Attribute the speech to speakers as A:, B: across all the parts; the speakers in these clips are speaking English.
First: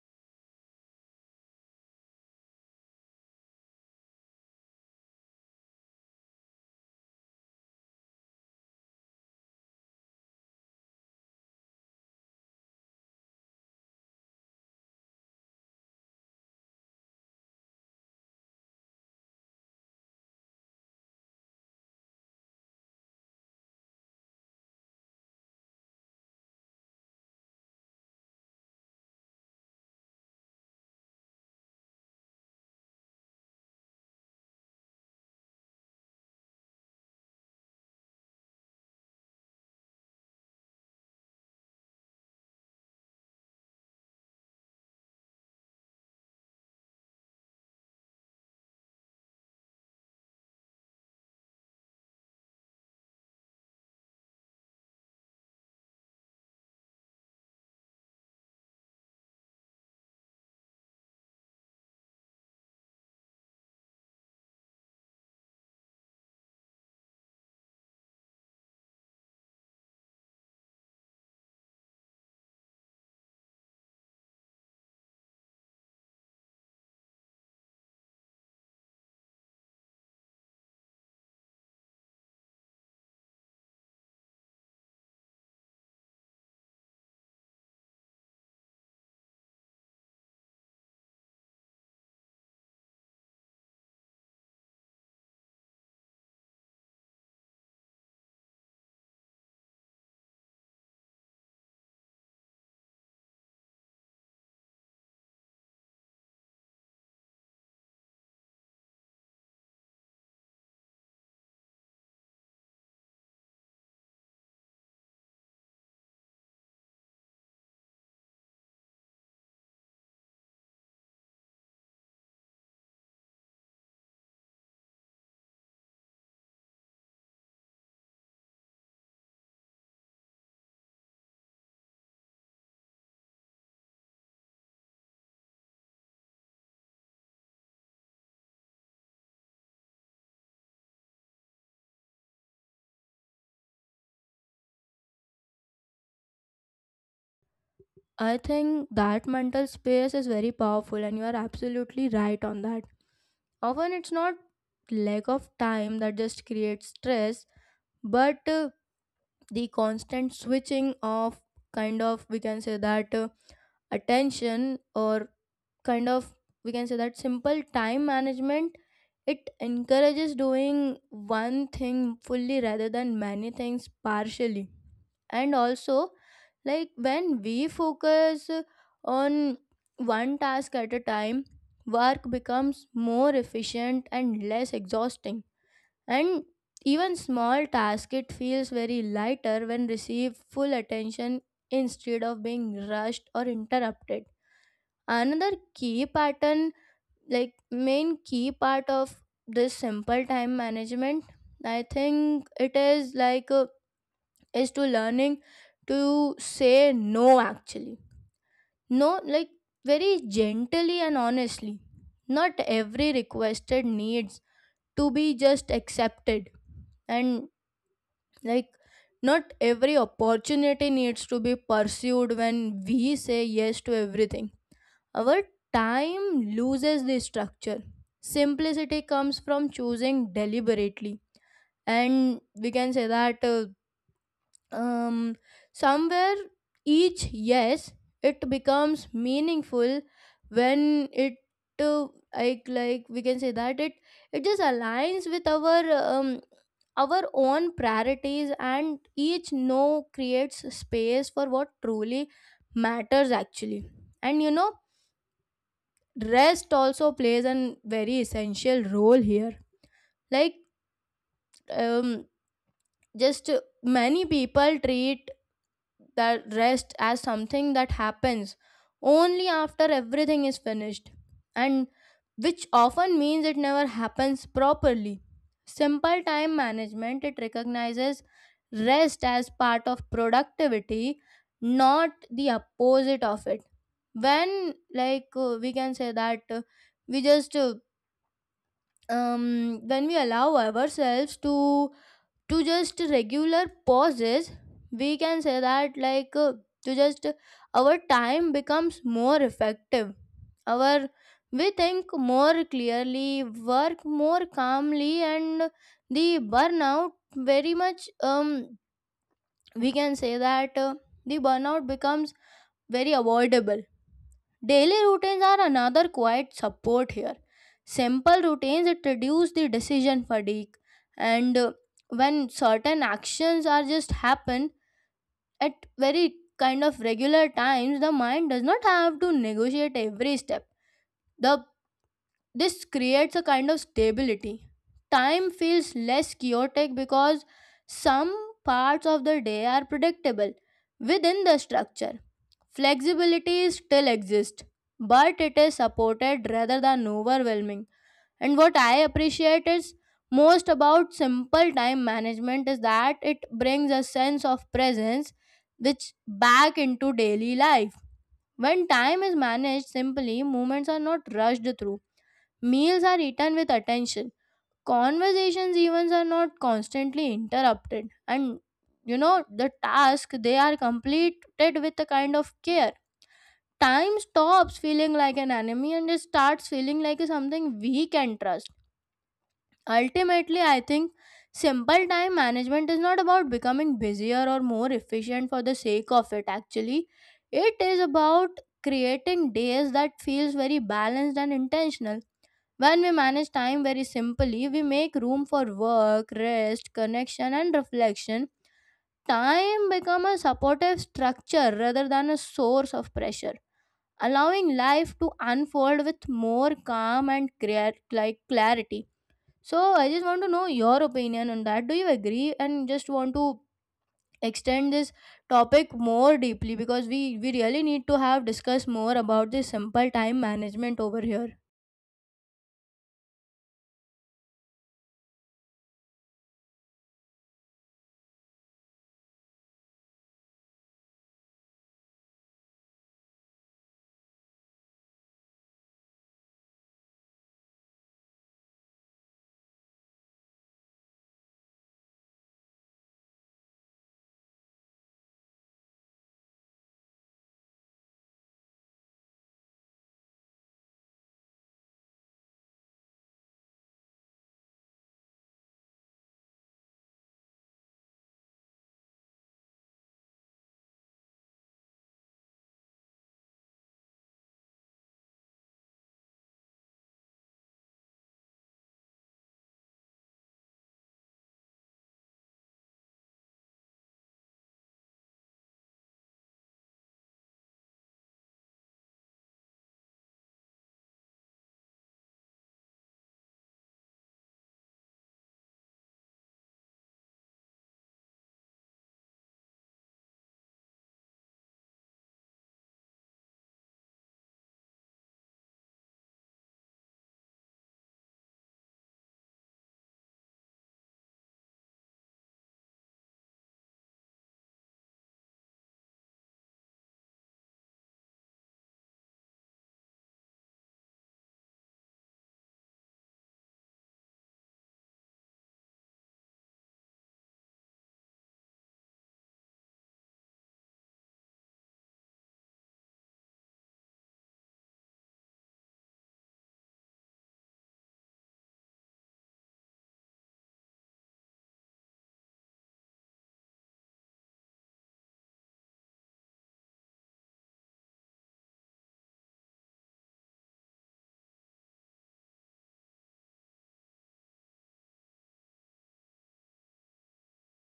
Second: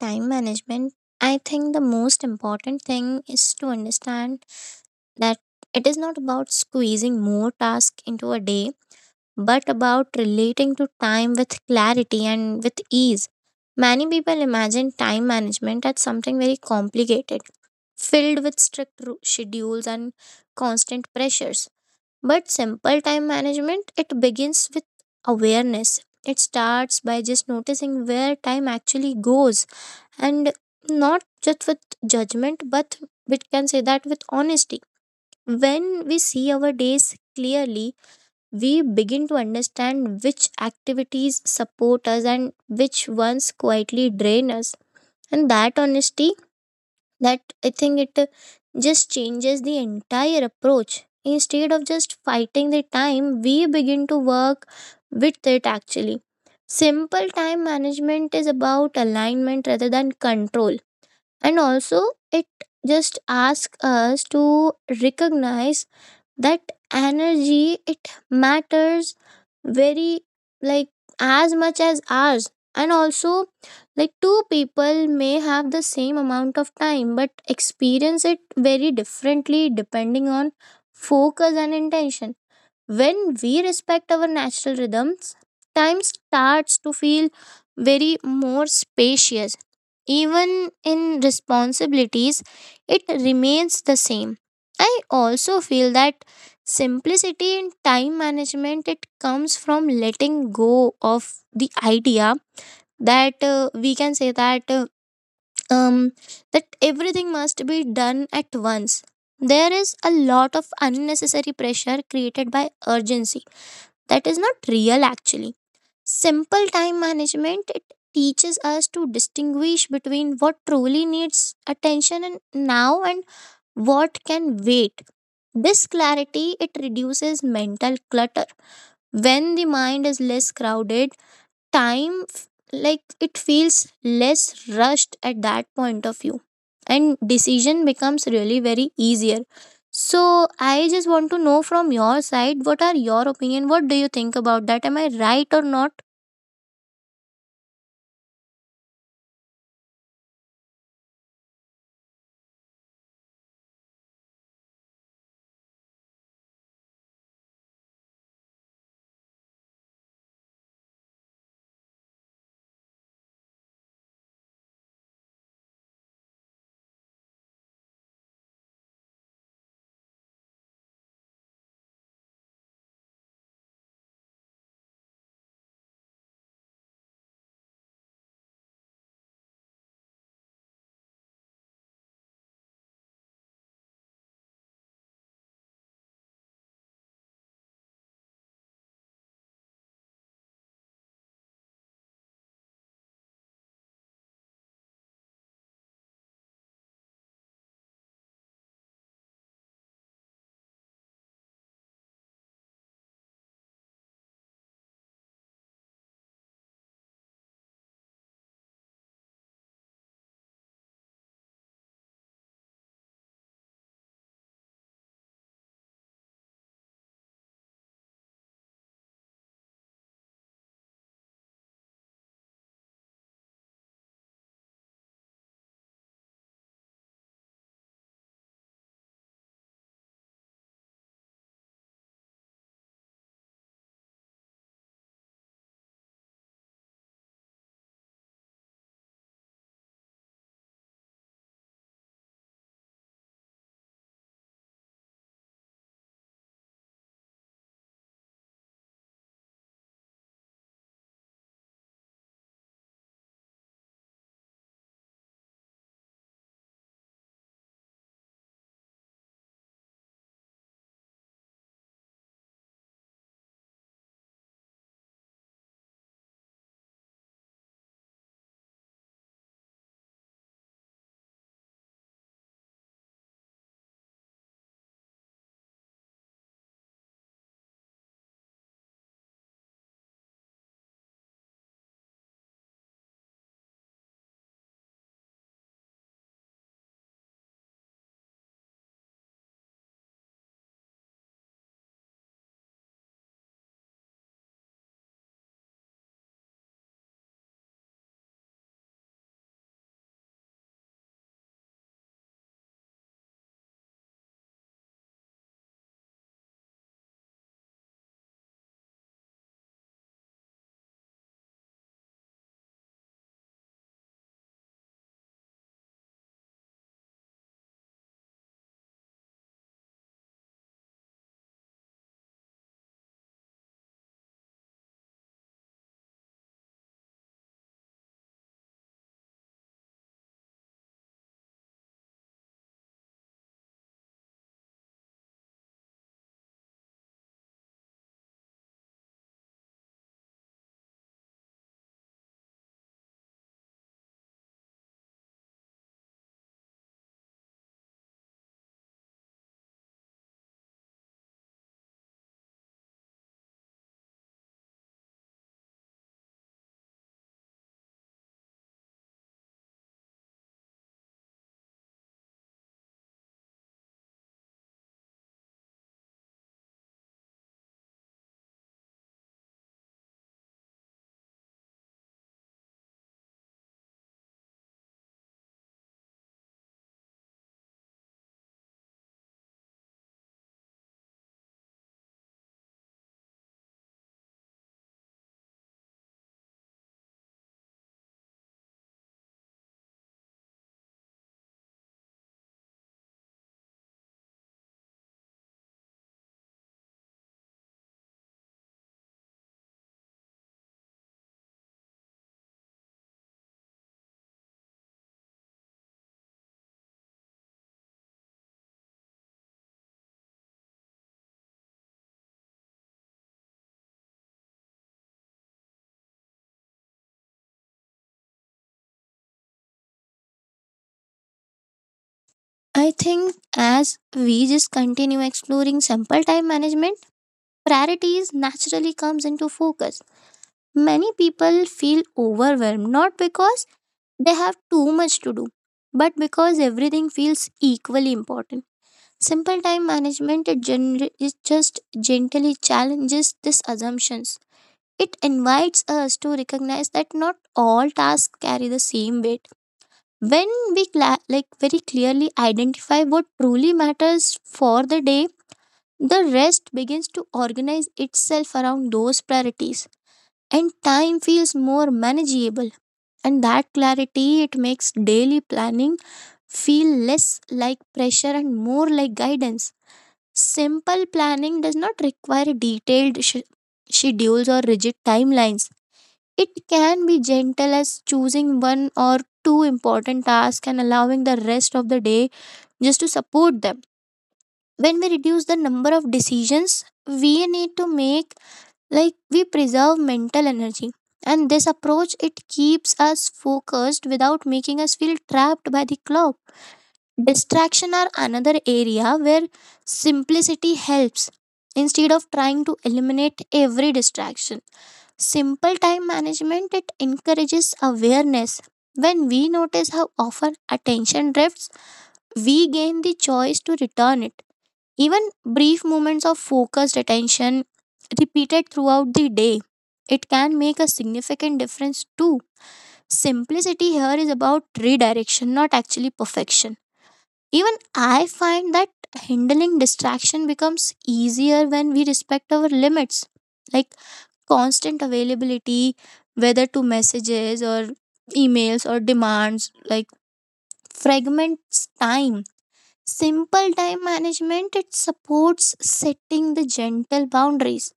A: time management, I think the most important thing is to understand that it is not about squeezing more tasks into a day, but about relating to time with clarity and with ease. Many people imagine time management as something very complicated, filled with strict schedules and constant pressures. But simple time management, it begins with awareness. It starts by just noticing where time actually goes and not just with judgment, but we can say that with honesty. When we see our days clearly, we begin to understand which activities support us and which ones quietly drain us. And that honesty that I think it just changes the entire approach. Instead of just fighting the time, we begin to work with it. Actually, simple time management is about alignment rather than control, and also it just asks us to recognize that energy it matters, very like as much as ours. And also, like, two people may have the same amount of time but experience it very differently depending on focus and intention. When we respect our natural rhythms, time starts to feel very more spacious. Even in responsibilities, it remains the same. I also feel that simplicity in time management it comes from letting go of the idea that we can say that um, that everything must be done at once. There is a lot of unnecessary pressure created by urgency that is not real, actually. Simple time management it teaches us to distinguish between what truly needs attention and now and what can wait. This clarity it reduces mental clutter. When the mind is less crowded, time f- like it feels less rushed at that point of view, and decision becomes really very easier. So I just want to know from your side, what are your opinion, what do you think about that, am I right or not?
B: I think that mental space is very powerful, and you are absolutely right on that. Often it's not lack of time that just creates stress, but the constant switching of kind of we can say that attention or kind of we can say that simple time management it encourages doing one thing fully rather than many things partially. And also, like when we focus on one task at a time, work becomes more efficient and less exhausting. And even small task it feels very lighter when receive full attention instead of being rushed or interrupted. Another key pattern like main key part of this simple time management I think it is like is to learning to say no actually, no, like very gently and honestly, not every requested needs to be just accepted and like not every opportunity needs to be pursued when we say yes to everything our time loses the structure. Simplicity comes from choosing deliberately. And we can say that um, somewhere each yes, it becomes meaningful when it uh, like we can say that it just aligns with our own priorities, and each no creates space for what truly matters actually. And you know, rest also plays an very essential role here, like um, just many people treat that rest as something that happens only after everything is finished, and which often means it never happens properly. Simple time management it recognizes rest as part of productivity, not the opposite of it. When like we can say that we just when we allow ourselves to just regular pauses, we can say that like to just our time becomes more effective, our we think more clearly, work more calmly, and the burnout very much we can say that the burnout becomes very avoidable. Daily routines are another quiet support here. Simple routines it reduce the decision fatigue, and when certain actions are just happen at very kind of regular times, the mind does not have to negotiate every step. The This creates a kind of stability. Time feels less chaotic because some parts of the day are predictable within the structure. Flexibility still exists, but it is supported rather than overwhelming. And what I appreciate is most about simple time management is that it brings a sense of presence which back into daily life. When time is managed simply, moments are not rushed through. Meals are eaten with attention. Conversations even are not constantly interrupted. And you know, the task they are completed with a kind of care. Time stops feeling like an enemy, and it starts feeling like something we can trust. Ultimately, I think simple time management is not about becoming busier or more efficient for the sake of it actually. It is about creating days that feels very balanced and intentional. When we manage time very simply, we make room for work, rest, connection and reflection. Time become a supportive structure rather than a source of pressure, allowing life to unfold with more calm and clear, like clarity. So I just want to know your opinion on that. Do you agree? And just want to extend this topic more deeply because we really need to have discuss more about this simple time management over here.
A: I think as we just continue exploring simple time management, priorities naturally comes into focus. Many people feel overwhelmed not because they have too much to do, but because everything feels equally important. Simple time management it, it just gently challenges these assumptions. It invites us to recognize that not all tasks carry the same weight. When like very clearly identify what truly matters for the day, the rest begins to organize itself around those priorities, and time feels more manageable. And that clarity it makes daily planning feel less like pressure and more like guidance. Simple planning does not require schedules or rigid timelines. It can be gentle as choosing one or two important tasks and allowing the rest of the day just to support them. When we reduce the number of decisions we need to make, like, we preserve mental energy. And this approach it keeps us focused without making us feel trapped by the clock. Distraction are another area where simplicity helps. Instead of trying to eliminate every distraction, simple time management it encourages awareness. When we notice how often attention drifts, we gain the choice to return it. Even brief moments of focused attention, repeated throughout the day, it can make a significant difference too. Simplicity here is about redirection, not actually perfection. Even I find that handling distraction becomes easier when we respect our limits. Like constant availability, whether to messages or emails or demands, like fragments time. Simple time management, it supports setting the gentle boundaries.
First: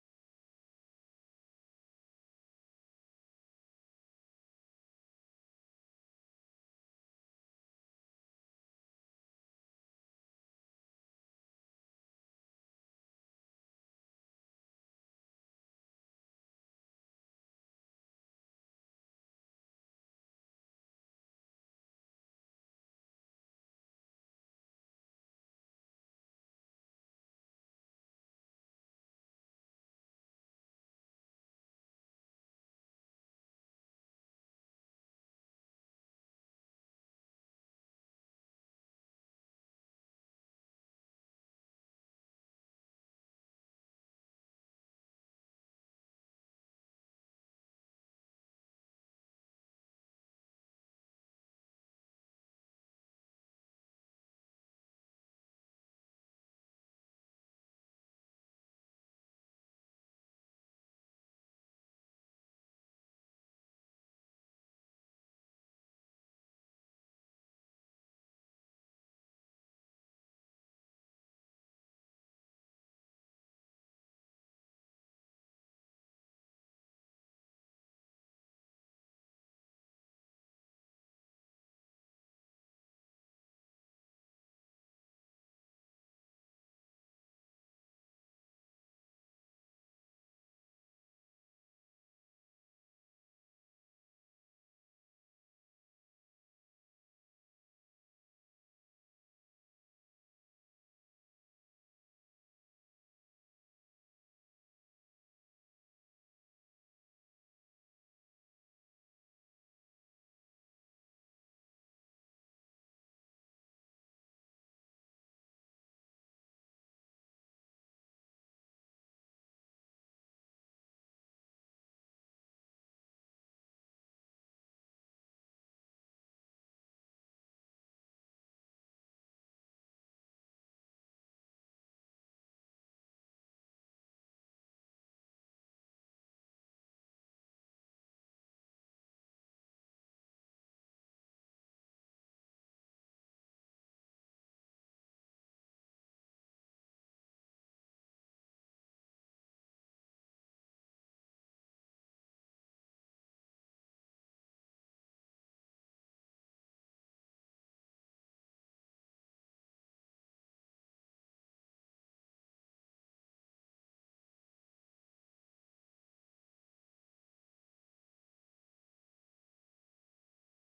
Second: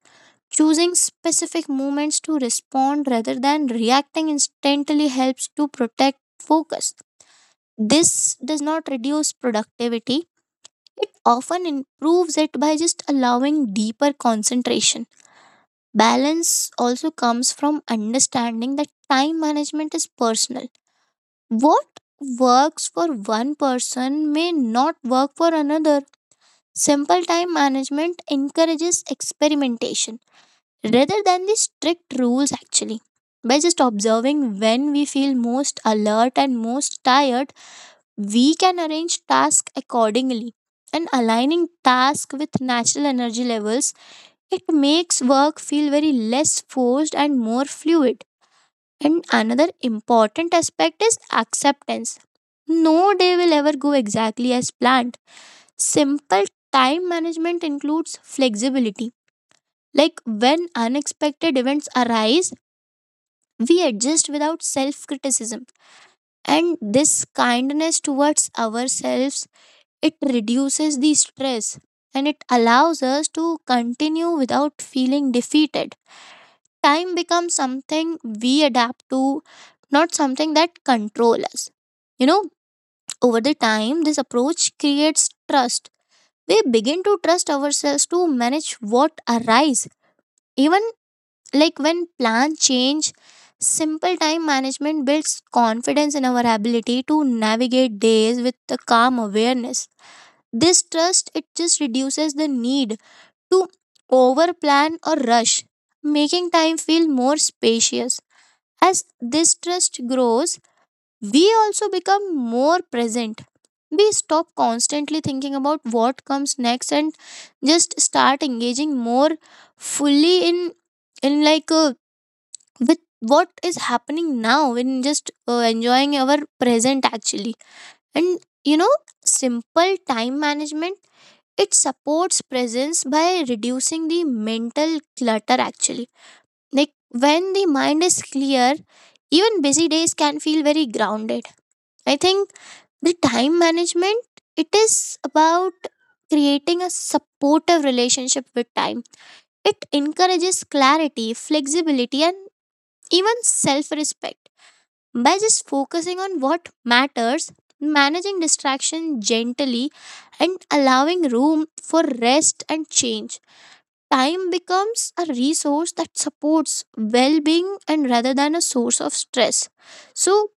A: Choosing specific moments to respond rather than reacting instantly helps to protect focus. This does not reduce productivity, it often improves it by just allowing deeper concentration. Balance also comes from understanding that time management is personal. What works for one person may not work for another. Simple time management encourages experimentation rather than the strict rules, actually. By just observing when we feel most alert and most tired, we can arrange tasks accordingly, and aligning tasks with natural energy levels it makes work feel very less forced and more fluid. And another important aspect is acceptance. No day will ever go exactly as planned. Simple time management includes flexibility. Like when unexpected events arise, we adjust without self criticism. And this kindness towards ourselves, it reduces the stress and it allows us to continue without feeling defeated. Time becomes something we adapt to, not something that controls us. You know, over the time, this approach creates trust. We begin to trust ourselves to manage what arise. Even like when plans change, simple time management builds confidence in our ability to navigate days with a calm awareness. This trust it just reduces the need to overplan or rush, making time feel more spacious. As this trust grows, we also become more present. We stop constantly thinking about what comes next and just start engaging more fully in like with what is happening now, in just enjoying our present, actually. And you know, simple time management it supports presence by reducing the mental clutter, actually. Like, when the mind is clear, even busy days can feel very grounded. I think the time management, it is about creating a supportive relationship with time. It encourages clarity, flexibility, and even self respect by just focusing on what matters, managing distraction gently, and allowing room for rest and change. Time becomes a resource that supports well being and rather than a source of stress. So,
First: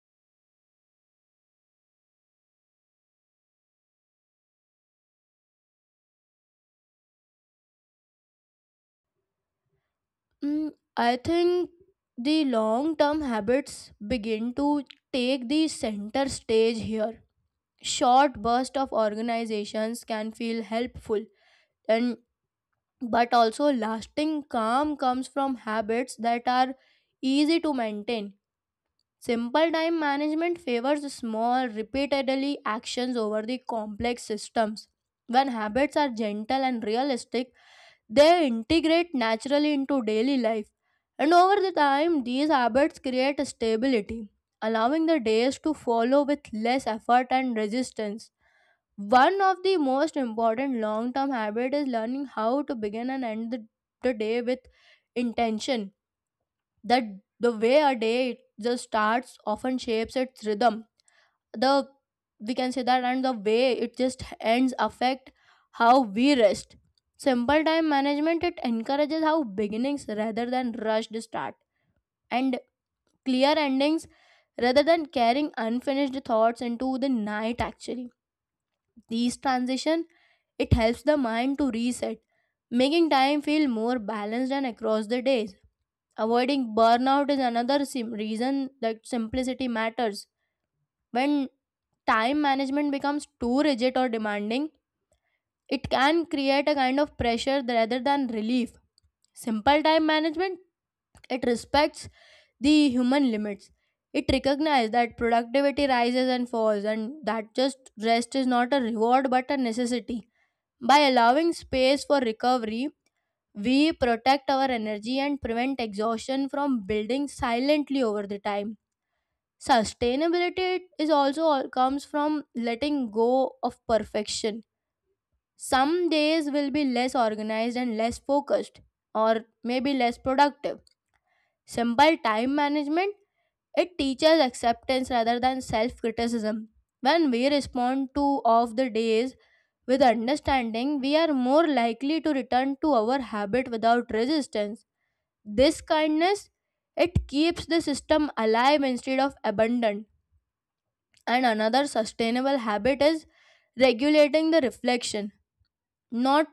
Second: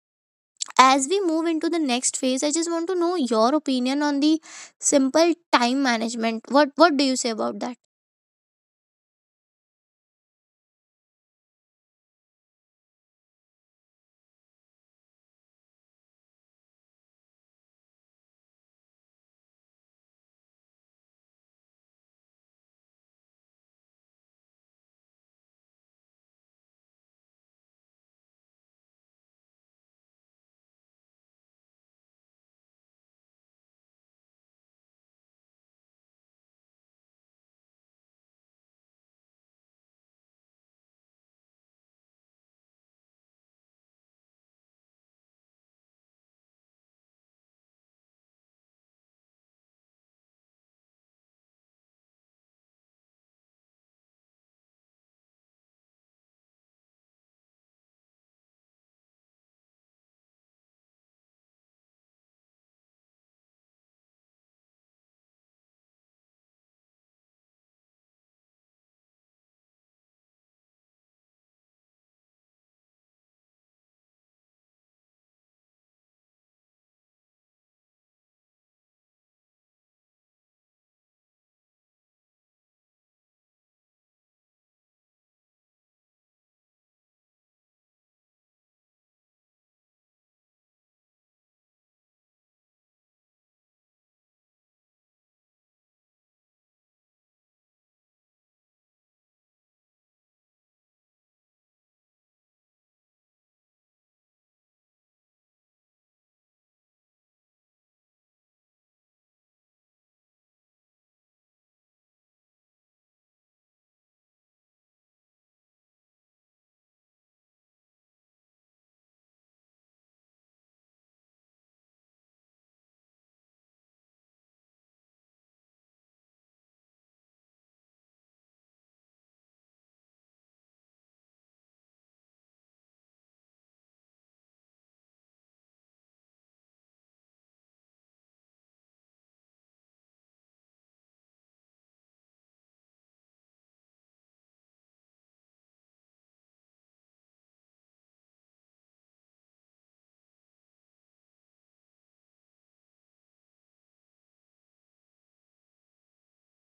A: as we move into the next phase, I just want to know your opinion on the simple time management. What do you say about that?
B: Mm, I think the long term habits begin to take the center stage here. Short burst of organizations can feel helpful, and but also lasting calm comes from habits that are easy to maintain. Simple time management favors small, repeatedly actions over the complex systems. When habits are gentle and realistic, they integrate naturally into daily life. And over the time, these habits create stability, allowing the days to follow with less effort and resistance. One of the most important long term habits is learning how to begin and end the day with intention. That the way a day just starts often shapes its rhythm, the we can say that, and the way it just ends affect how we rest. Simple time management it encourages how beginnings rather than rushed start, and clear endings rather than carrying unfinished thoughts into the night actually. These transition it helps the mind to reset, making time feel more balanced and across the days. Avoiding burnout is another reason that simplicity matters. When time management becomes too rigid or demanding, it can create a kind of pressure rather than relief. Simple time management, it respects the human limits. It recognizes that productivity rises and falls, and that just rest is not a reward but a necessity. By allowing space for recovery, we protect our energy and prevent exhaustion from building silently over the time. Sustainability is also all comes from letting go of perfection. Some days will be less organized and less focused, or maybe less productive. Simple time management it teaches acceptance rather than self-criticism. When we respond to off the days with understanding, we are more likely to return to our habit without resistance. This kindness it keeps the system alive instead of abandoned. And another sustainable habit is regulating the reflection, not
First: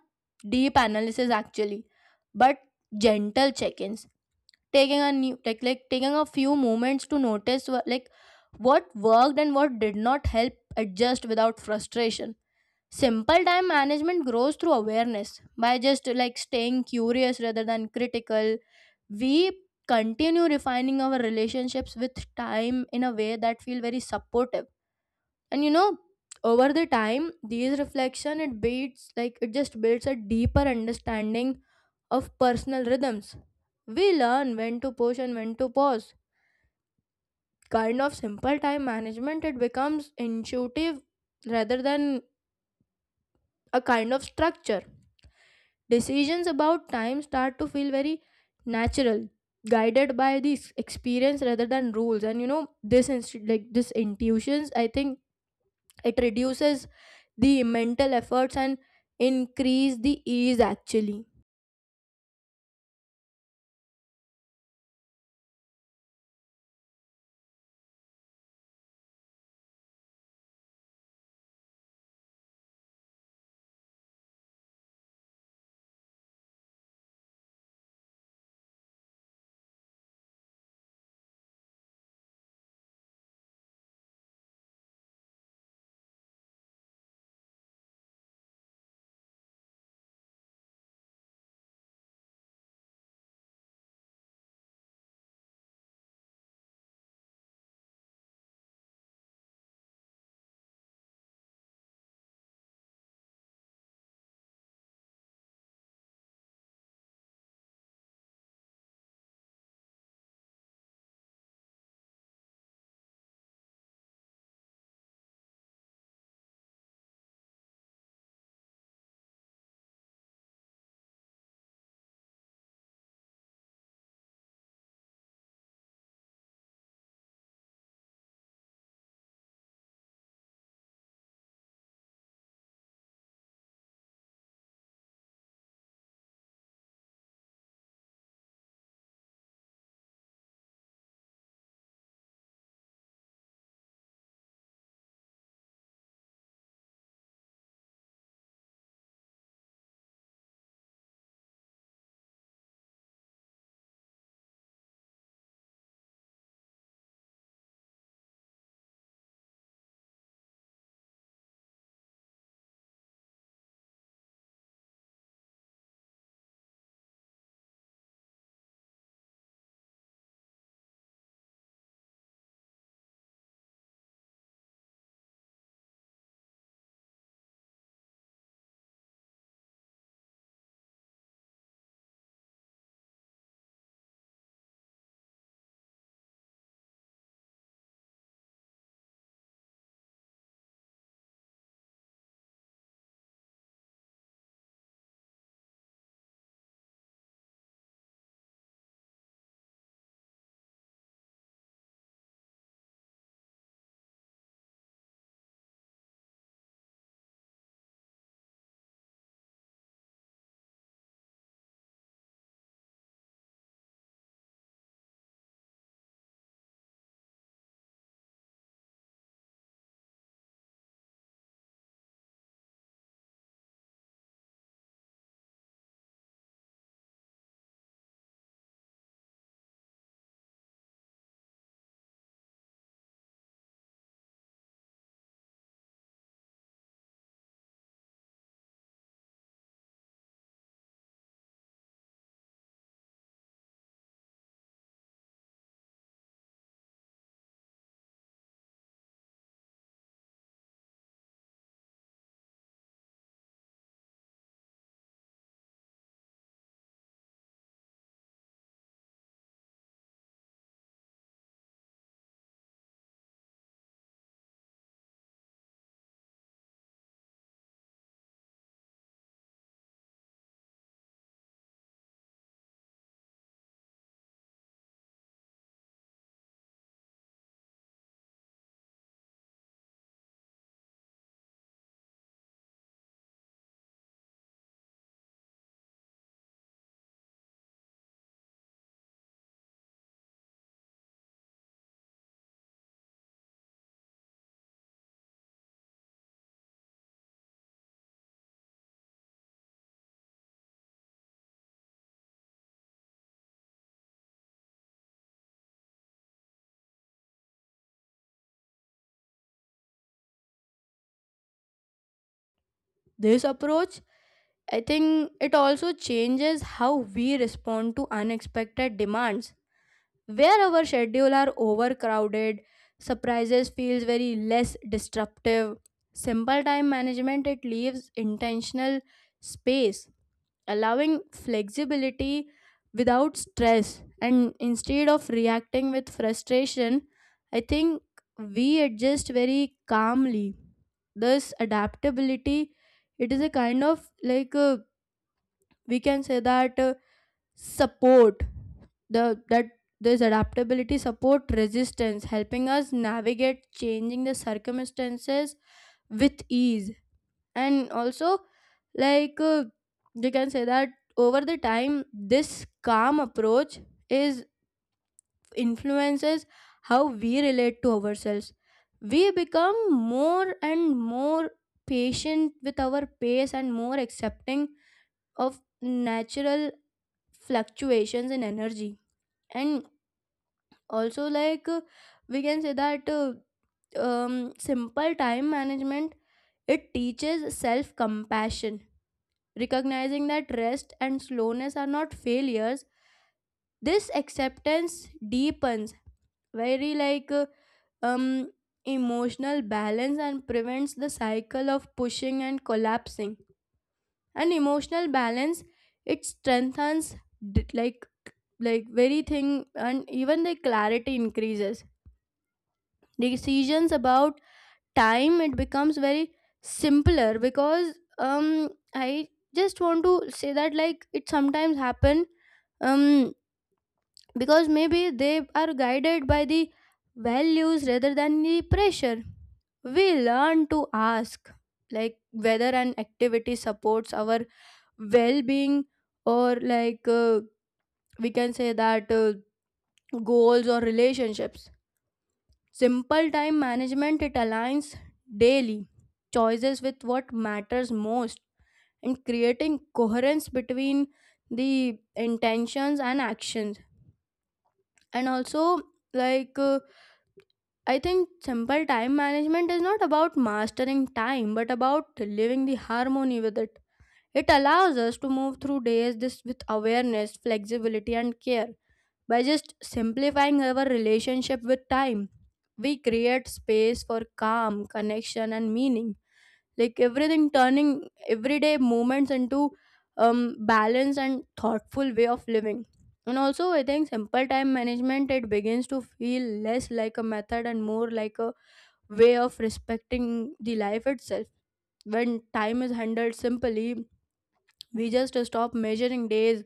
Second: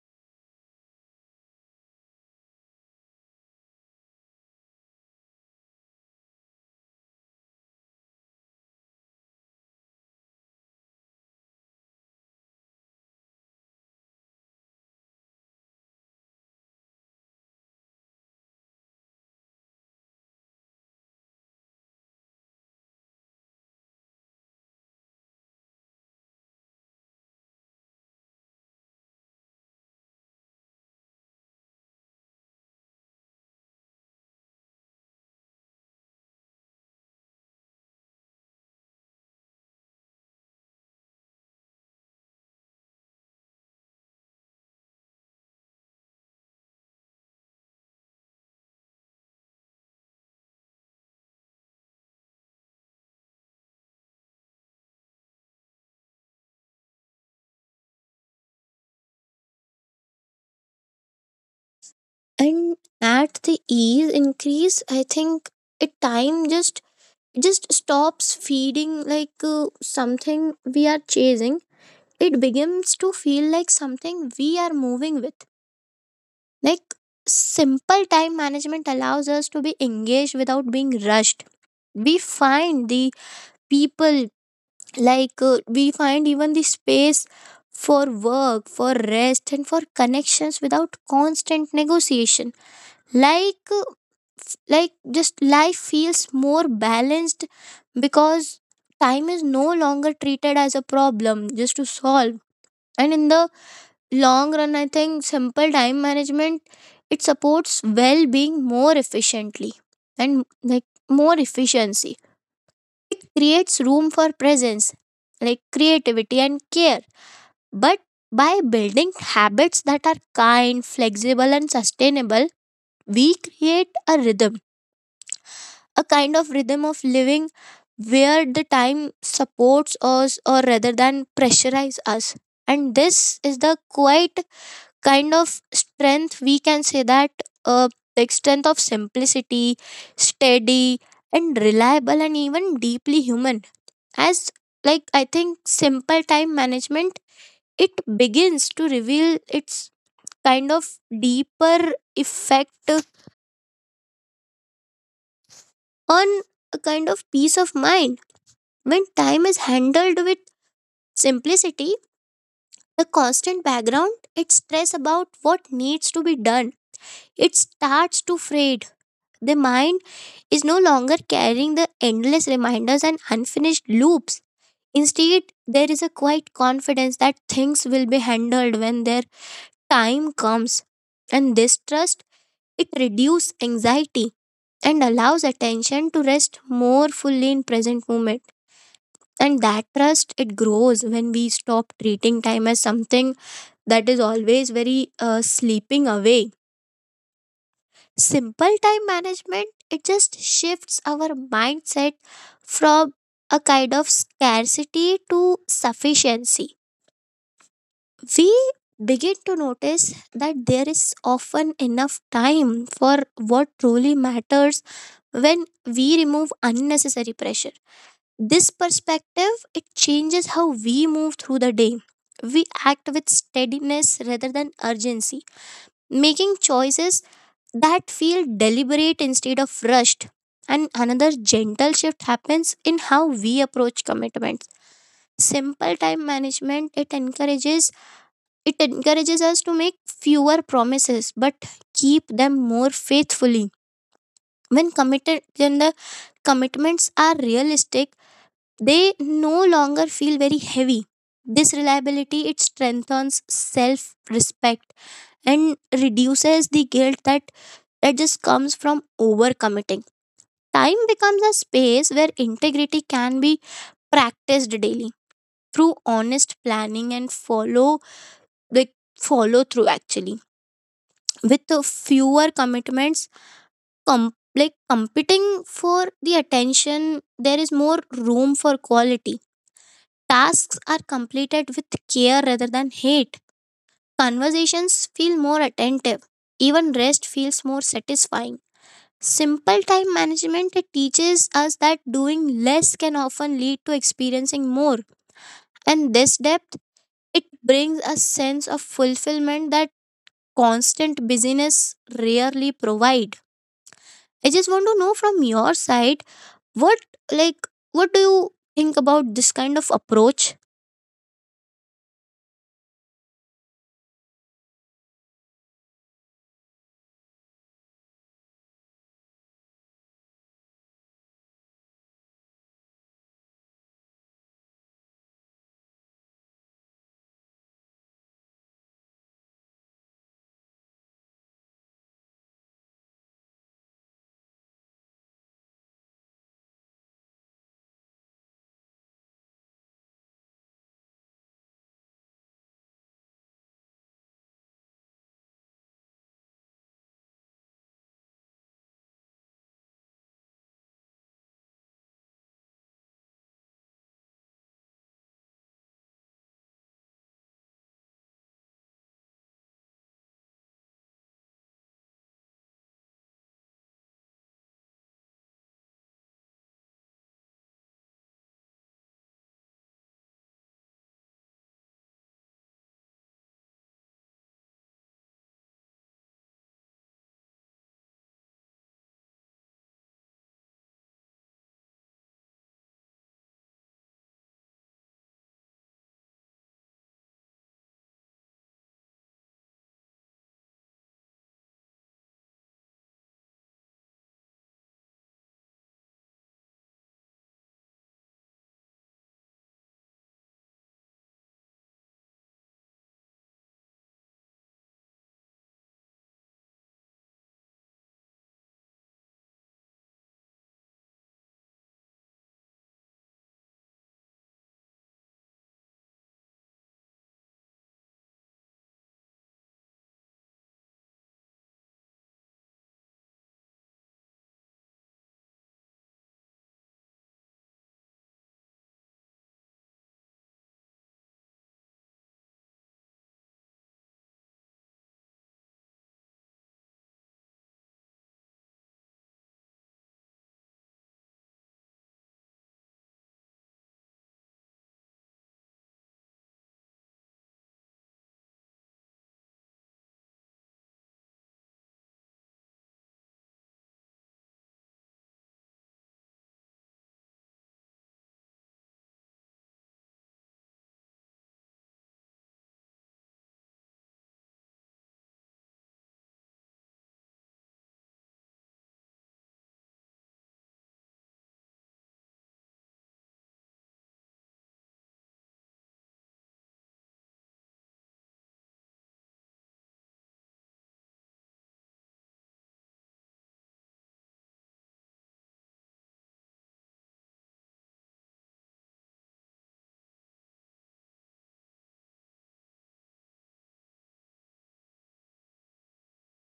B: deep analysis actually, but gentle check-ins. Taking a new like, taking a few moments to notice like what worked and what did not help adjust without frustration. Simple time management grows through awareness by just like staying curious rather than critical. We continue refining our relationships with time in a way that feel very supportive. And you know, over the time these reflection it builds like it just builds a deeper understanding of personal rhythms. We learn when to push and when to pause. Kind of simple time management it becomes intuitive rather than a kind of structure. Decisions about time start to feel very natural, guided by this experience rather than rules. And you know, this like this intuitions I think it reduces the mental efforts and increase the ease actually.
A: And at the ease increase, I think it time just stops feeding like something we are chasing. It begins to feel like something we are moving with. Like, simple time management allows us to be engaged without being rushed. We find the people, we find even the space for work, for rest, and for connections without constant negotiation. Like, uh, like just life feels more balanced because time is no longer treated as a problem just to solve. And in the long run, I think simple time management it supports well-being more efficiently. And like more efficiency creates room for presence, like creativity and care. But by building habits that are kind, flexible, and sustainable, we create a rhythm, a kind of rhythm of living where the time supports us or rather than pressurize us. And this is the quiet kind of strength, we can say that, uh, like, strength of simplicity, steady and reliable and even deeply human. As like I think simple time management it begins to reveal its kind of deeper effect on a kind of peace of mind. When time is handled with simplicity, the constant background its stress about what needs to be done, it starts to fray. The mind is no longer carrying the endless reminders and unfinished loops. Instead, there is a quiet confidence that things will be handled when their time comes. And this trust, it reduces anxiety and allows attention to rest more fully in present moment. And that trust, it grows when we stop treating time as something that is always very sleeping away. Simple time management it just shifts our mindset from a kind of scarcity to sufficiency. We begin to notice that there is often enough time for what truly matters when we remove unnecessary pressure. This perspective it changes how we move through the day. We act with steadiness rather than urgency, making choices that feel deliberate instead of rushed. And another gentle shift happens in how we approach commitments. Simple time management it encourages, it encourages us to make fewer promises but keep them more faithfully. When committed, when the commitments are realistic, they no longer feel very heavy. This reliability it strengthens self-respect and reduces the guilt that just comes from overcommitting. Time becomes a space where integrity can be practiced daily through honest planning and like follow through, actually. With the fewer commitments like competing for the attention, there is more room for quality. Tasks are completed with care rather than hate. Conversations feel more attentive, even rest feels more satisfying. Simple time management it teaches us that doing less can often lead to experiencing more. And this depth it brings a sense of fulfillment that constant busyness rarely provide. I just want to know from your side, what like what do you think about this kind of approach?
B: This approach I think it also changes how we respond to unexpected demands. Where our schedule are overcrowded, surprises feels very less disruptive. Simple time management it leaves intentional space, allowing flexibility without stress. And instead of reacting with frustration, I think we adjust very calmly. This adaptability, it is a kind of like we can say that support the that this adaptability support resistance, helping us navigate changing the circumstances with ease. And also, like you can say that over the time this calm approach is influences how we relate to ourselves. We become more and more patient with our pace, and more accepting of natural fluctuations in energy. And also like we can say that simple time management it teaches self compassion, recognizing that rest and slowness are not failures. This acceptance deepens very like um emotional balance, and prevents the cycle of pushing and collapsing. And emotional balance it strengthens d- like like very thing, and even the clarity increases. Decisions about time it becomes very simpler because um I just want to say that like it sometimes happen, um because maybe they are guided by the values rather than the pressure. We learn to ask like whether an activity supports our well-being, or like we can say that goals or relationships. Simple time management it aligns daily choices with what matters most, and creating coherence between the intentions and actions. And also, like, I think simple time management is not about mastering time but about living the harmony with it. It allows us to move through days this with awareness, flexibility, and care. By just simplifying our relationship with time, we create space for calm, connection, and meaning. Like everything turning everyday moments into balance and thoughtful way of living. And also, I think simple time management it begins to feel less like a method and more like a way of respecting the life itself. When time is handled simply, we just stop measuring days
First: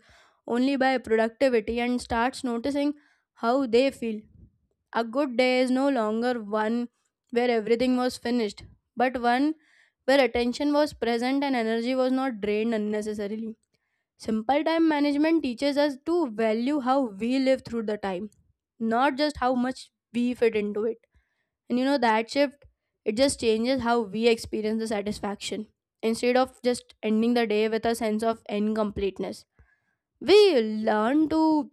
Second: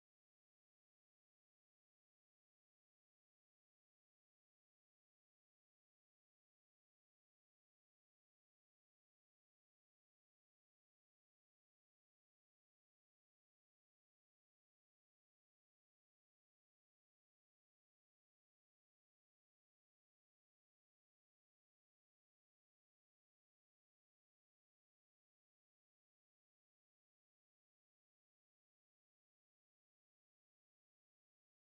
B: only by productivity and starts noticing how they feel. A good day is no longer one where everything was finished, but one where attention was present and energy was not drained unnecessarily. Simple time management teaches us to value how we live through the time, not just how much we fit into it. And you know, that shift, it just changes how we experience the satisfaction. Instead of just ending the day with a sense of incompleteness, we learn to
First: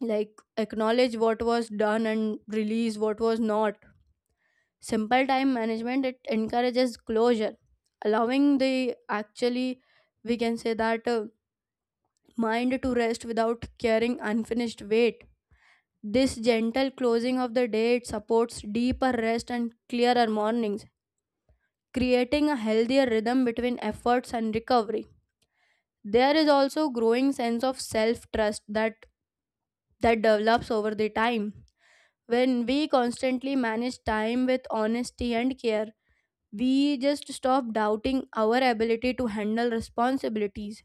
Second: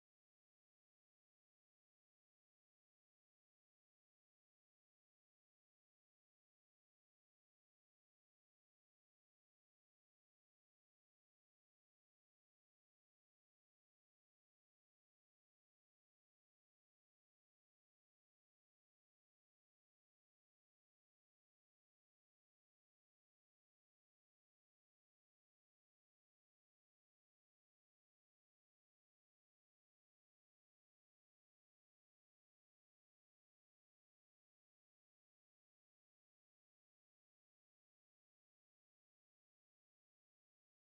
B: like acknowledge what was done and release what was not. Simple time management, it encourages closure, allowing the actually, we can say that mind to rest without carrying unfinished weight. This gentle closing of the day, it supports deeper rest and clearer mornings, creating a healthier rhythm between efforts and recovery. There is also growing sense of self trust that develops over the time. When we constantly manage time with honesty and care, we just stop doubting our ability to handle responsibilities.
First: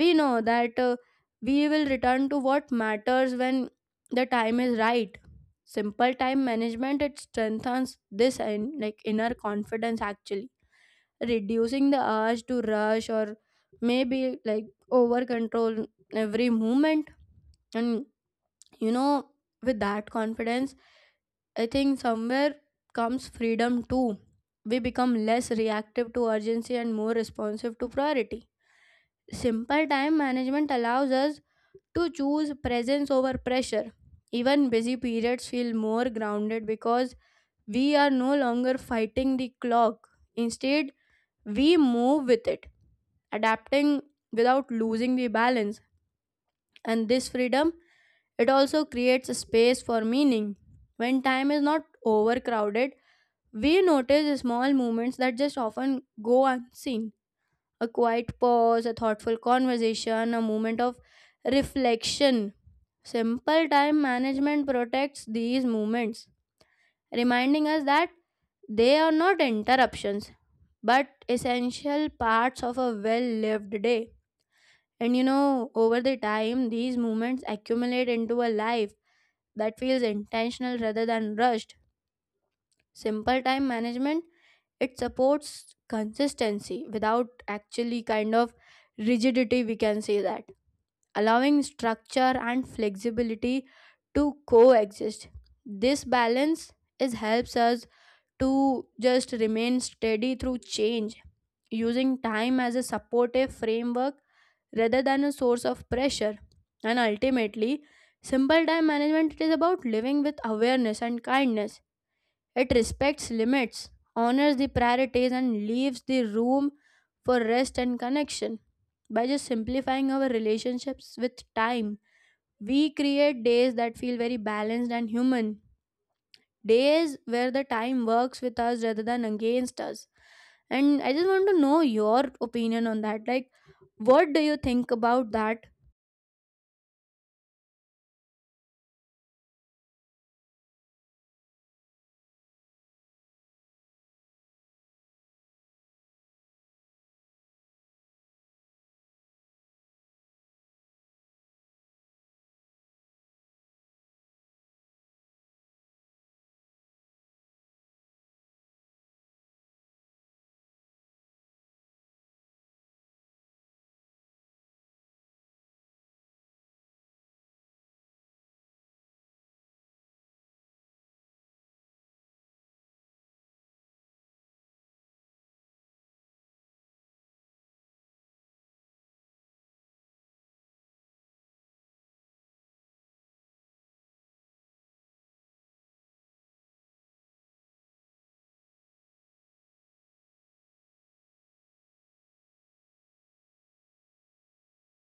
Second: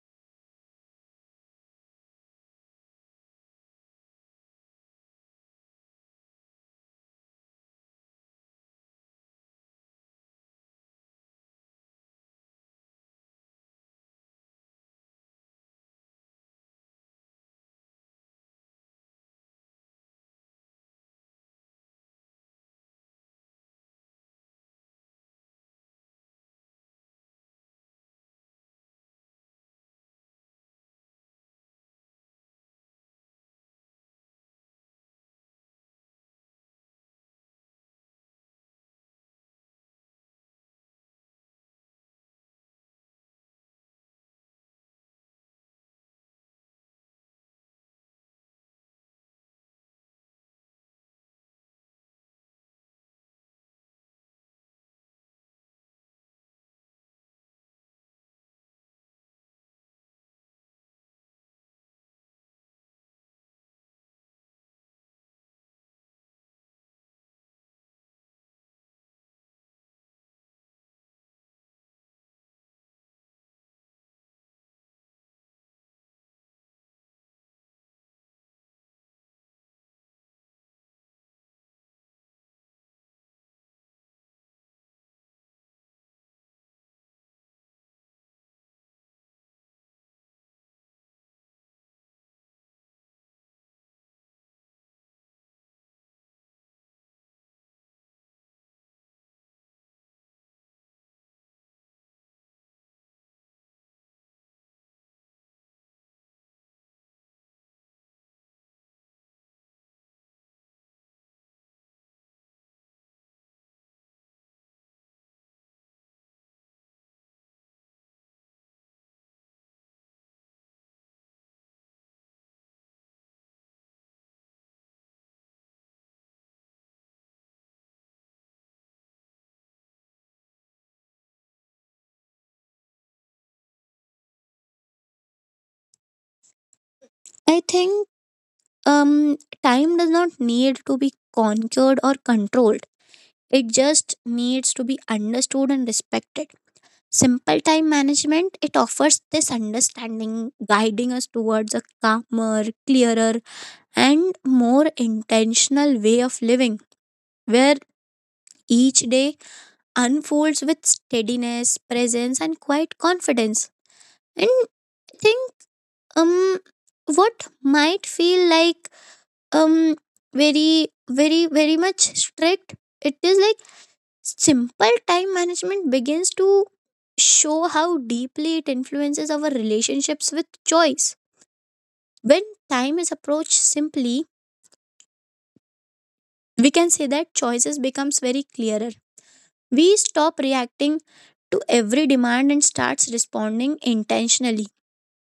B: We know that we will return to what matters when the time is right. Simple time management, it strengthens this and, like, inner confidence, actually reducing the urge to rush or maybe, like, over control every movement. And, you know, with that confidence, I think somewhere comes freedom too. We become less reactive to urgency and more responsive to priority. Simple time management allows us to choose presence over pressure. Even busy periods feel more grounded because we are no longer fighting the clock. Instead, we move with it, adapting without losing the balance. And this freedom, it also creates a space for meaning. When time is not overcrowded, we notice small moments that just often go unseen. A quiet pause, a thoughtful conversation, a moment of reflection. Simple time management protects these moments, reminding us that they are not interruptions but essential parts of a well lived day. And you know, over the time, these moments accumulate into a life that feels intentional rather than rushed. Simple time management, it supports consistency without actually kind of rigidity, we can say that, allowing structure and flexibility to coexist. This balance is helps us to just remain steady through change, using time as a supportive framework rather than a source of pressure. And ultimately, simple time management, it is about living with awareness and kindness. It respects limits, honors the priorities, and leaves the room for rest and connection. By just simplifying our relationships with time, we create days that feel very balanced and human, days where the time works with us rather than against us. And I just want to know your opinion on that, like, what do you think about that?
A: I think time does not need to be conquered or controlled. It just needs to be understood and respected. Simple time management, it offers this understanding, guiding us towards a calmer, clearer, and more intentional way of living, where each day unfolds with steadiness, presence, and quiet confidence. And I think, um what might feel like, um very very very much strict, it is like simple time management begins to show how deeply it influences our relationships with choice. When time is approached simply, we can say that choices becomes very clearer. We stop reacting to every demand and starts responding intentionally.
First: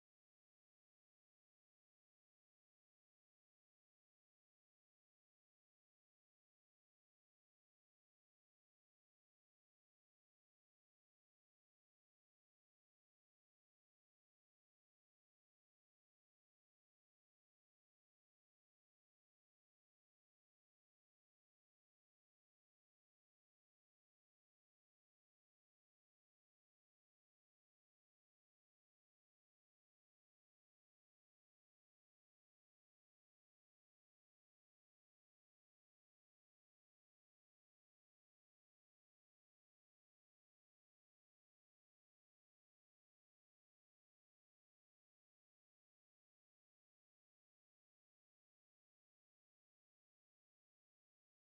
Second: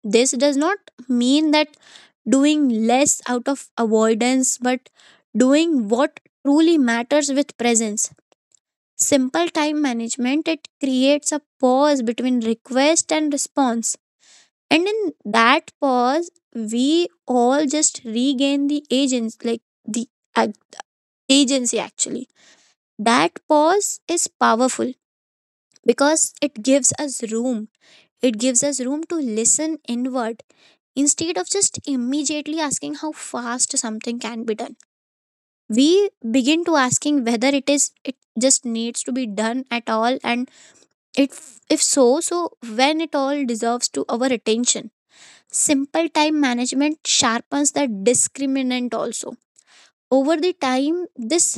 A: This does not mean that doing less out of avoidance, but doing what truly matters with presence. Simple time management, it creates a pause between request and response, and in that pause we all just regain the agents, like the ag- agency actually. That pause is powerful because it gives us room, it gives us room to listen inward. Instead of just immediately asking how fast something can be done, we begin to asking whether it is it just needs to be done at all. And if so, so when it all deserves to our attention. Simple time management sharpens the discriminant also. Over the time, this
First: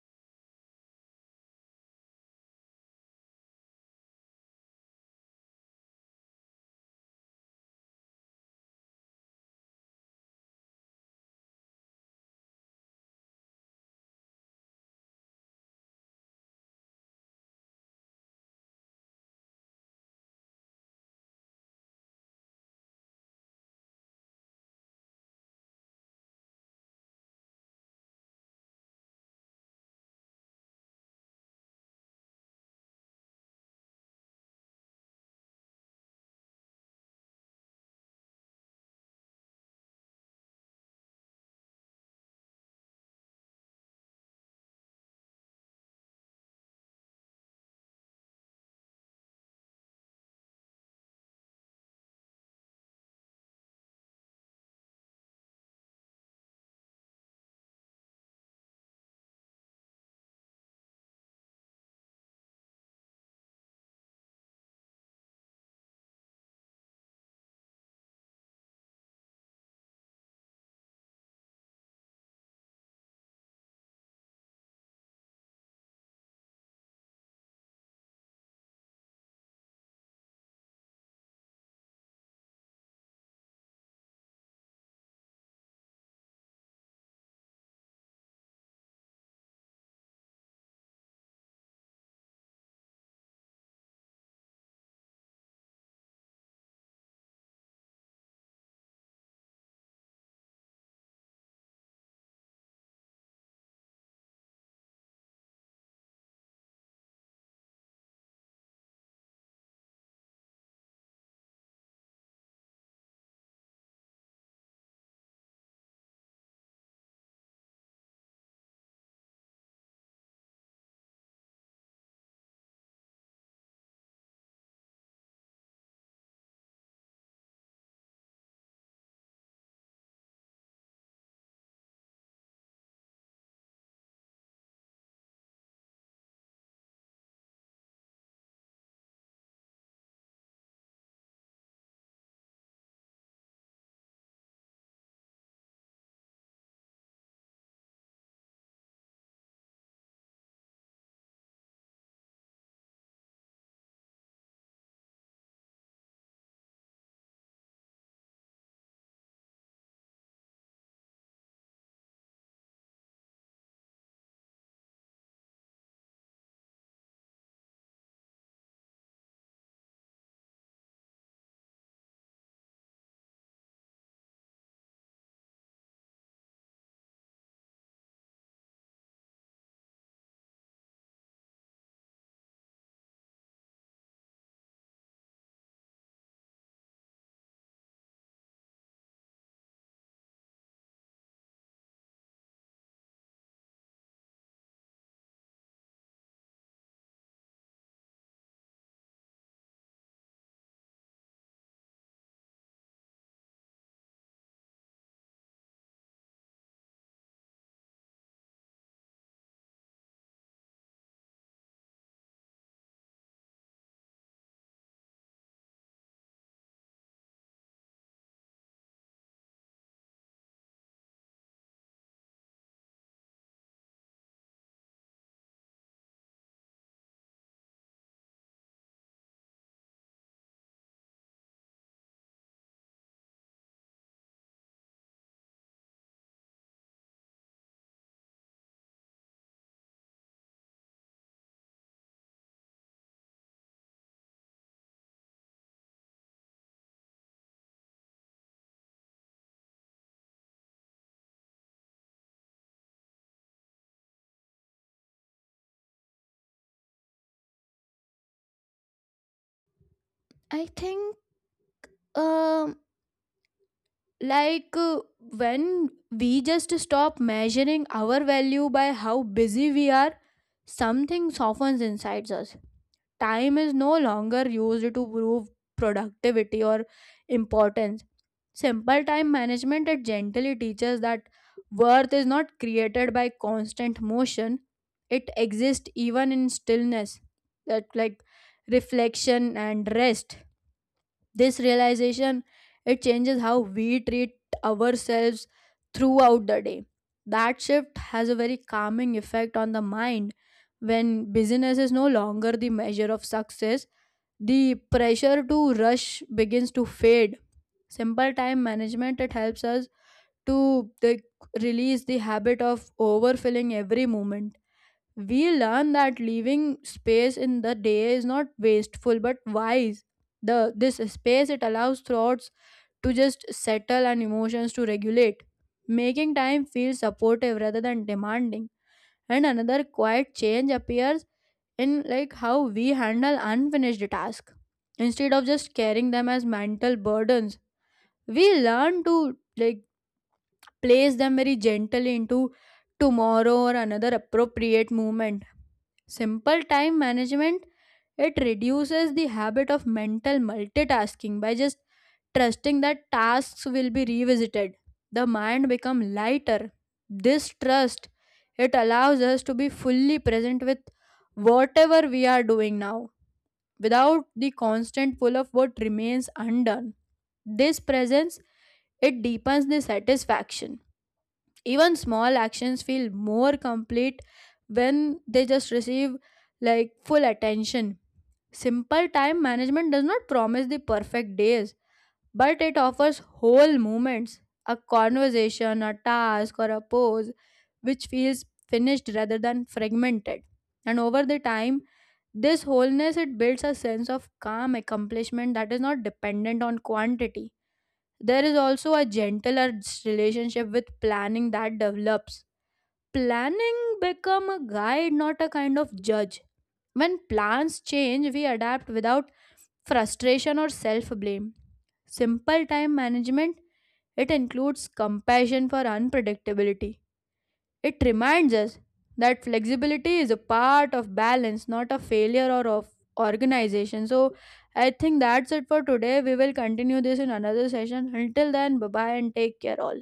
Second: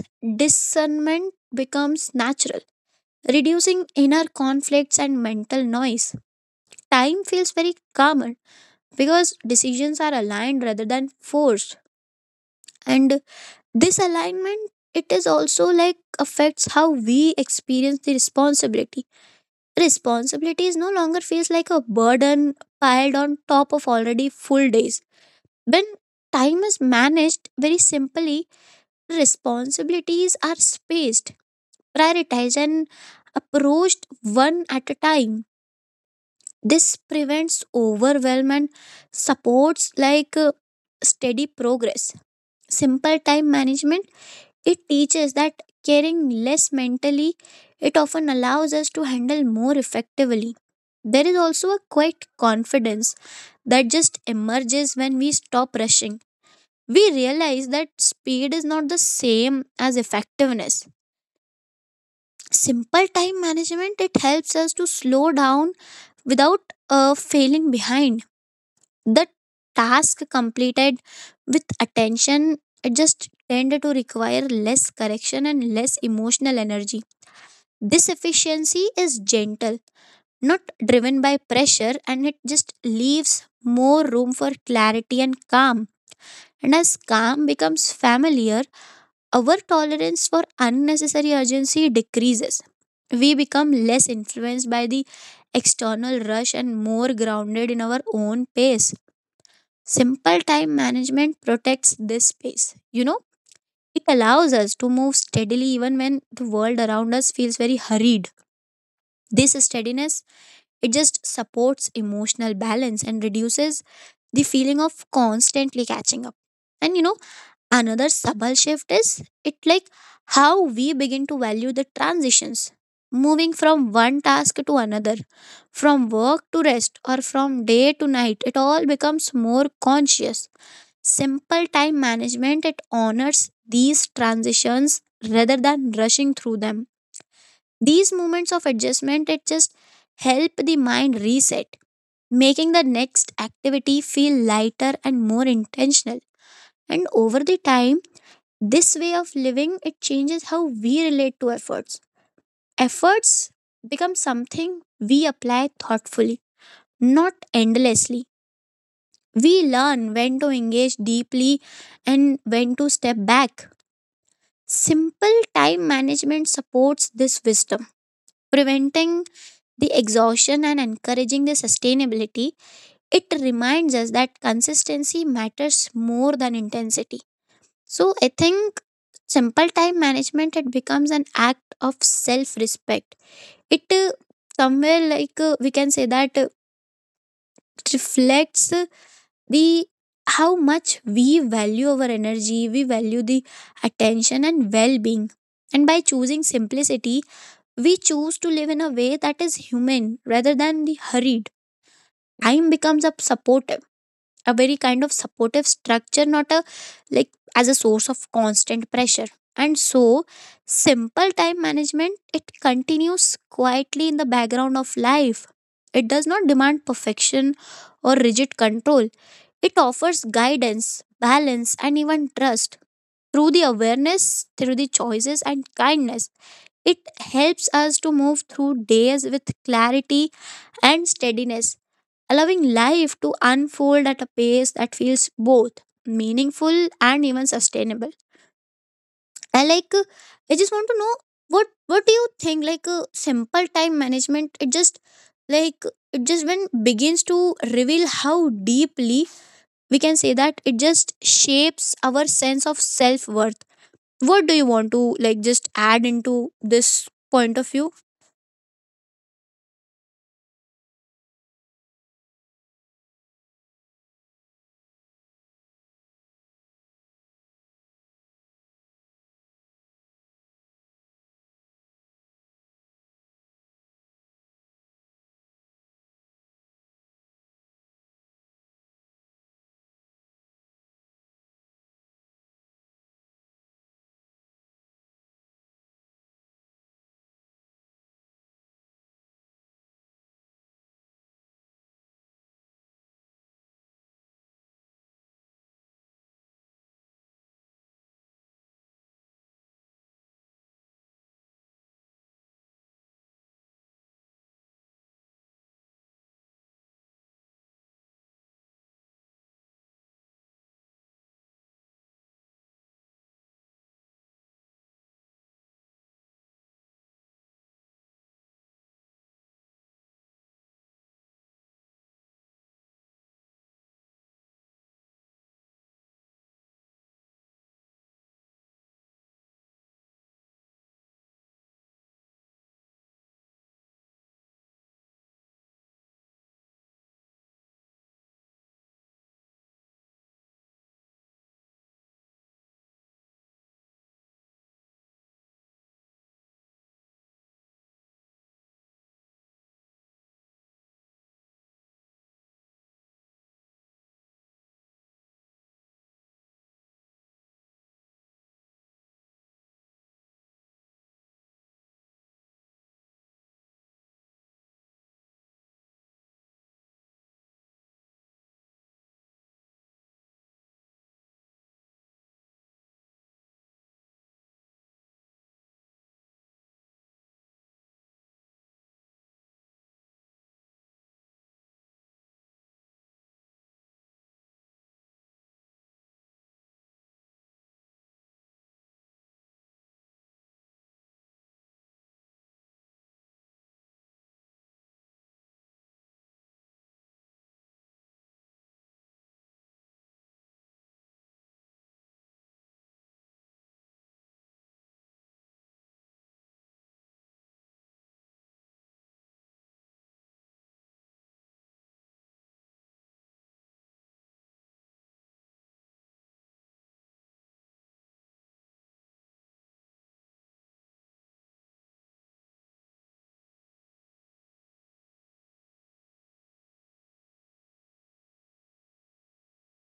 A: discernment becomes natural, reducing inner conflicts and mental noise. Time feels very calmer because decisions are aligned rather than forced. And this alignment, it is also like affects how we experience the responsibility. Responsibilities no longer feels like a burden piled on top of already full days. When time is managed very simply, responsibilities are spaced, prioritized, and approached one at a time. This prevents overwhelm and supports steady progress. Simple time management, it teaches that caring less mentally, it often allows us to handle more effectively. There is also a quiet confidence that just emerges when we stop rushing. We realize that speed is not the same as effectiveness. Simple time management, it helps us to slow down without failing behind. The task completed with attention, it just tended to require less correction and less emotional energy. This efficiency is gentle, not driven by pressure, and it just leaves more room for clarity and calm. And as calm becomes familiar, our tolerance for unnecessary urgency decreases. We become less influenced by the external rush and more grounded in our own pace. Simple time management protects this space. It allows us to move steadily even when the world around us feels very hurried. This steadiness, it just supports emotional balance and reduces the feeling of constantly catching up. And another subtle shift is it like how we begin to value the transitions, moving from one task to another, from work to rest, or from day to night. It all becomes more conscious. Simple time management, it honors these transitions rather than rushing through them. These moments of adjustment, it just help the mind reset, making the next activity feel lighter and more intentional. And over the time, this way of living it changes how we relate to efforts. Efforts become something we apply thoughtfully, not endlessly. We learn when to engage deeply and when to step back. Simple time management supports this wisdom, preventing the exhaustion and encouraging the sustainability. It reminds us that consistency matters more than intensity. So I think simple time management, it becomes an act of self respect. It somewhere we can say that it reflects the how much we value our energy, we value the attention and well being. And by choosing simplicity, we choose to live in a way that is human rather than the hurried. Time becomes a support, a very kind of supportive structure, not a like, as a source of constant pressure. And so simple time management, it continues quietly in the background of life. It does not demand perfection or rigid control. It offers guidance, balance, and even trust. Through the awareness, through the choices and kindness, it helps us to move through days with clarity and steadiness, allowing life to unfold at a pace that feels both meaningful and even sustainable. I I just want to know what do you think, like simple time management, it just like, it just when begins to reveal how deeply, we can say that it just shapes our sense of self-worth. What do you want to like just add into this point of view?
B: I think, um like, when we just stop measuring our value by how busy we are, something softens inside us. Time is no longer used to prove productivity or importance. Simple time management, it gently teaches that worth is not created by constant motion. It exists even in stillness, that like reflection and rest. This realization, it changes how we treat ourselves throughout the day. That shift has a very calming effect on the mind when busyness is no longer the measure of success. The pressure to rush begins to fade. Simple time management, it helps us to, like, release the habit of overfilling every moment. We learn that leaving space in the day is not wasteful but wise. The this space, it allows thoughts to just settle and emotions to regulate, making time feel supportive rather than demanding. And another quiet change appears in like how we handle unfinished tasks. Instead of just carrying them as mental burdens, we learn to, like, place them very gently into tomorrow or another appropriate moment. Simple time management, it reduces the habit of mental multitasking by just trusting that tasks will be revisited. The mind become lighter. This trust, it allows us to be fully present with whatever we are doing now, without the constant pull of what remains undone. This presence, it deepens the satisfaction. Even small actions feel more complete when they just receive like full attention. Simple time management does not promise the perfect days, but it offers whole moments, a conversation, a task, or a pose, which feels finished rather than fragmented. And over the time, this wholeness, it builds a sense of calm accomplishment that is not dependent on quantity. There is also a gentler relationship with planning that develops. Planning become a guide, not a kind of judge. When plans change, we adapt without frustration or self-blame. Simple time management, it includes compassion for unpredictability. It reminds us that flexibility is a part of balance, not a failure or of organization. So I think that's it for today. We will continue this in another session. Until then, bye bye and take care all.